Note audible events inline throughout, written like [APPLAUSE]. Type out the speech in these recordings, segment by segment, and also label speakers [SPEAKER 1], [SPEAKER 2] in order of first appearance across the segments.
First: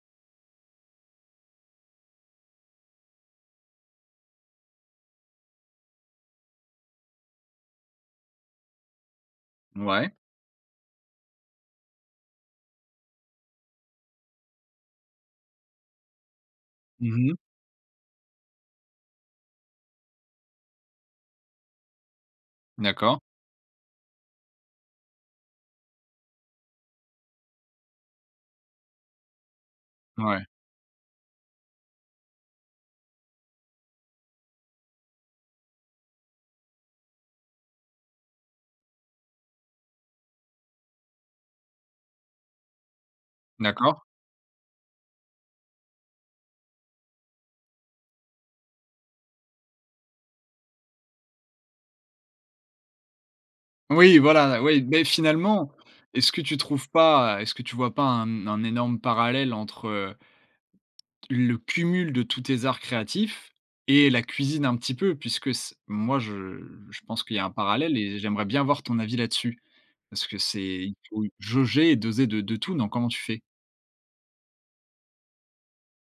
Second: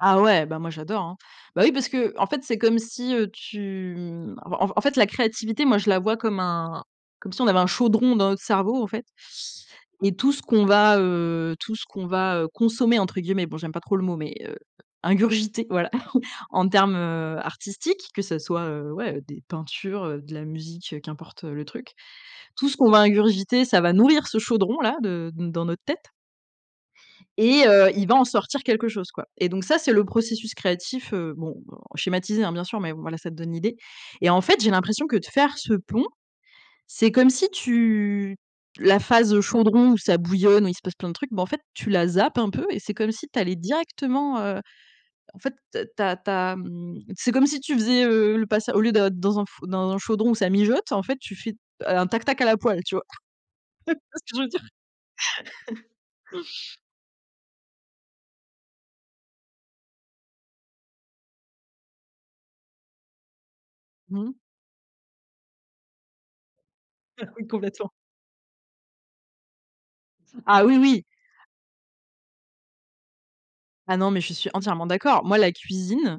[SPEAKER 1] Ah, ouais, bah, moi, j'adore, hein. Bah, oui, parce qu'en fait, c'est comme si, heu, tu, mmh, en en fait, la créativité, moi, je la vois comme un comme si on avait un chaudron dans notre cerveau, au fait et
[SPEAKER 2] Mouais.
[SPEAKER 1] tout ce qu'on va, heu, tout ce qu'on va, heu, consommer, entre guillemets, bon, j'aime pas trop le mot mais heu ingurgiter, voilà, [CHUCKLES] en termes,
[SPEAKER 2] Mmh mh.
[SPEAKER 1] heu, artistiques que ça soit, heu, ouais, des peintures, heu, de la musique, heu, qu'importe, heu, le truc. Tout ce qu'on va
[SPEAKER 2] D'accord.
[SPEAKER 1] ingurgiter, ça va nourrir ce chaudron-là de dans notre tête et heu, il va en sortir quelque chose, quoi et donc ça, c'est le
[SPEAKER 2] Ouais.
[SPEAKER 1] processus créatif, heu, bon, heu, schématisé, hein, bien sûr mais voilà, ça te donne l'idée et en fait, j'ai l'impression que de faire ce pont, c'est comme si tu la phase, heu, chaudron où ça bouillonne où il se passe plein de trucs, bah, en fait, tu la zappes un peu et c'est comme si tu allais
[SPEAKER 2] D'accord.
[SPEAKER 1] directement, heu, en fait, tu as tu as, mmh, c'est comme si tu faisais, heu, le passa au lieu de d'être dans un fou dans un chaudron où ça mijote, en fait, tu fais, heu, un tac tac à la poêle, tu vois?
[SPEAKER 2] Oui,
[SPEAKER 1] [LAUGHS] Tu vois ce que je veux
[SPEAKER 2] voilà,
[SPEAKER 1] dire?
[SPEAKER 2] oui, mais finalement,
[SPEAKER 1] [CHUCKLES]
[SPEAKER 2] est-ce que tu trouves pas est-ce que tu vois pas un un énorme parallèle entre, heu le cumul de tous tes arts créatifs, et la
[SPEAKER 1] Mmh.
[SPEAKER 2] cuisine, un petit peu? Puisque c moi, je je pense
[SPEAKER 1] Ah,
[SPEAKER 2] qu'il y a
[SPEAKER 1] oui,
[SPEAKER 2] un
[SPEAKER 1] complètement.
[SPEAKER 2] parallèle, et j'aimerais bien avoir ton avis là-dessus, parce que
[SPEAKER 1] Ah,
[SPEAKER 2] c'est
[SPEAKER 1] oui,
[SPEAKER 2] il
[SPEAKER 1] oui.
[SPEAKER 2] faut jauger, et doser de de tout, non? Comment tu fais?
[SPEAKER 1] Ah, non, mais je suis entièrement d'accord. Moi, la cuisine,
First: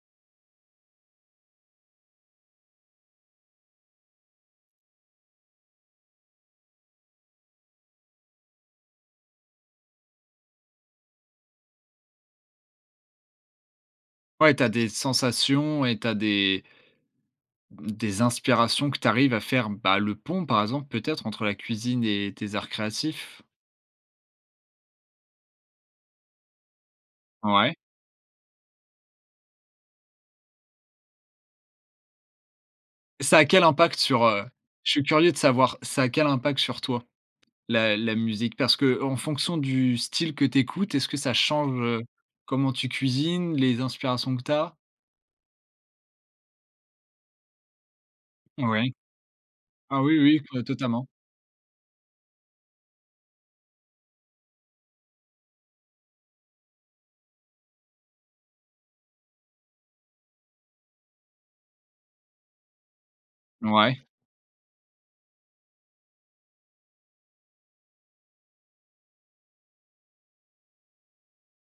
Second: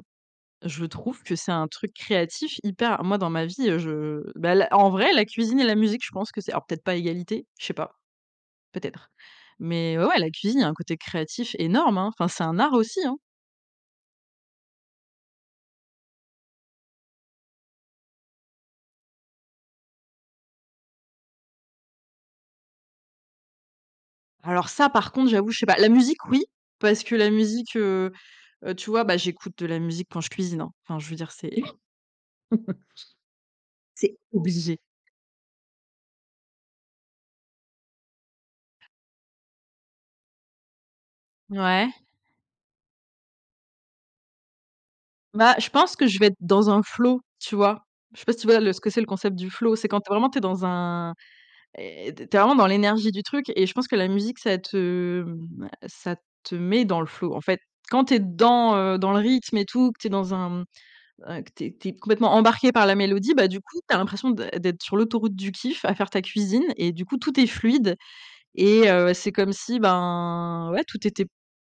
[SPEAKER 1] je trouve que c'est un truc créatif, hyper moi, dans ma vie, heu, je bah, l en vrai, la cuisine et la musique, je pense que c'est alors, peut-être pas à égalité, je sais pas. Peut-être, mais ouais, ouais, la cuisine, il y a un côté créatif énorme, hein, enfin, c'est un art aussi, hein?
[SPEAKER 2] Ouais, tu as des sensations, et tu as des des inspirations que tu arrives à faire, bah, le pont, par exemple, peut-être entre la cuisine et tes arts créatifs?
[SPEAKER 1] Alors, ça, par contre, j'avoue, je sais pas. La musique, oui, parce que la
[SPEAKER 2] Ouais.
[SPEAKER 1] musique, heu heu, tu vois? Bah, j'écoute de la musique quand je cuisine, hein, enfin, je veux dire, c'est [CHUCKLES]
[SPEAKER 2] Ça a quel impact
[SPEAKER 1] c'est
[SPEAKER 2] sur, heu
[SPEAKER 1] obligé.
[SPEAKER 2] je suis curieux de savoir, ça a quel impact sur toi, la la musique? Parce qu'en fonction du style que tu écoutes, est-ce que ça change,
[SPEAKER 1] Ouais.
[SPEAKER 2] heu, comment tu cuisines, les inspirations que tu as?
[SPEAKER 1] Bah, je pense que je vais être dans un flow, tu vois? Je sais pas si tu vois? Le ce que
[SPEAKER 2] Oui.
[SPEAKER 1] c'est le concept du flow. C'est quand
[SPEAKER 2] Ah, oui,
[SPEAKER 1] vraiment tu
[SPEAKER 2] oui,
[SPEAKER 1] es
[SPEAKER 2] vr
[SPEAKER 1] dans
[SPEAKER 2] totalement.
[SPEAKER 1] un eh, tu es tu es vraiment dans l'énergie du truc et je pense que la musique, ça te, mmh, bah, ça te met dans le flow, en fait. Quand tu es dans, heu, dans le rythme et tout, que tu es dans un, mmh, un que tu es que tu es complètement embarquée par la mélodie, bah, du coup tu as
[SPEAKER 2] Ouais.
[SPEAKER 1] l'impression d'ê d'être sur l'autoroute du kiff, à faire ta cuisine et du coup, tout est fluide et heu, c'est comme si, ben, ouais, tout était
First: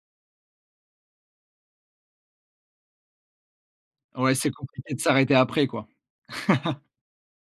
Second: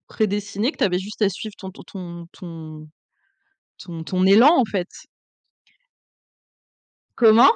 [SPEAKER 1] prédestiné, que tu avais juste à suivre ton ton ton ton ton
[SPEAKER 2] Ouais, c'est
[SPEAKER 1] élan, en fait.
[SPEAKER 2] compliqué de s'arrêter, après, quoi. [CHUCKLES]
[SPEAKER 1] Comment?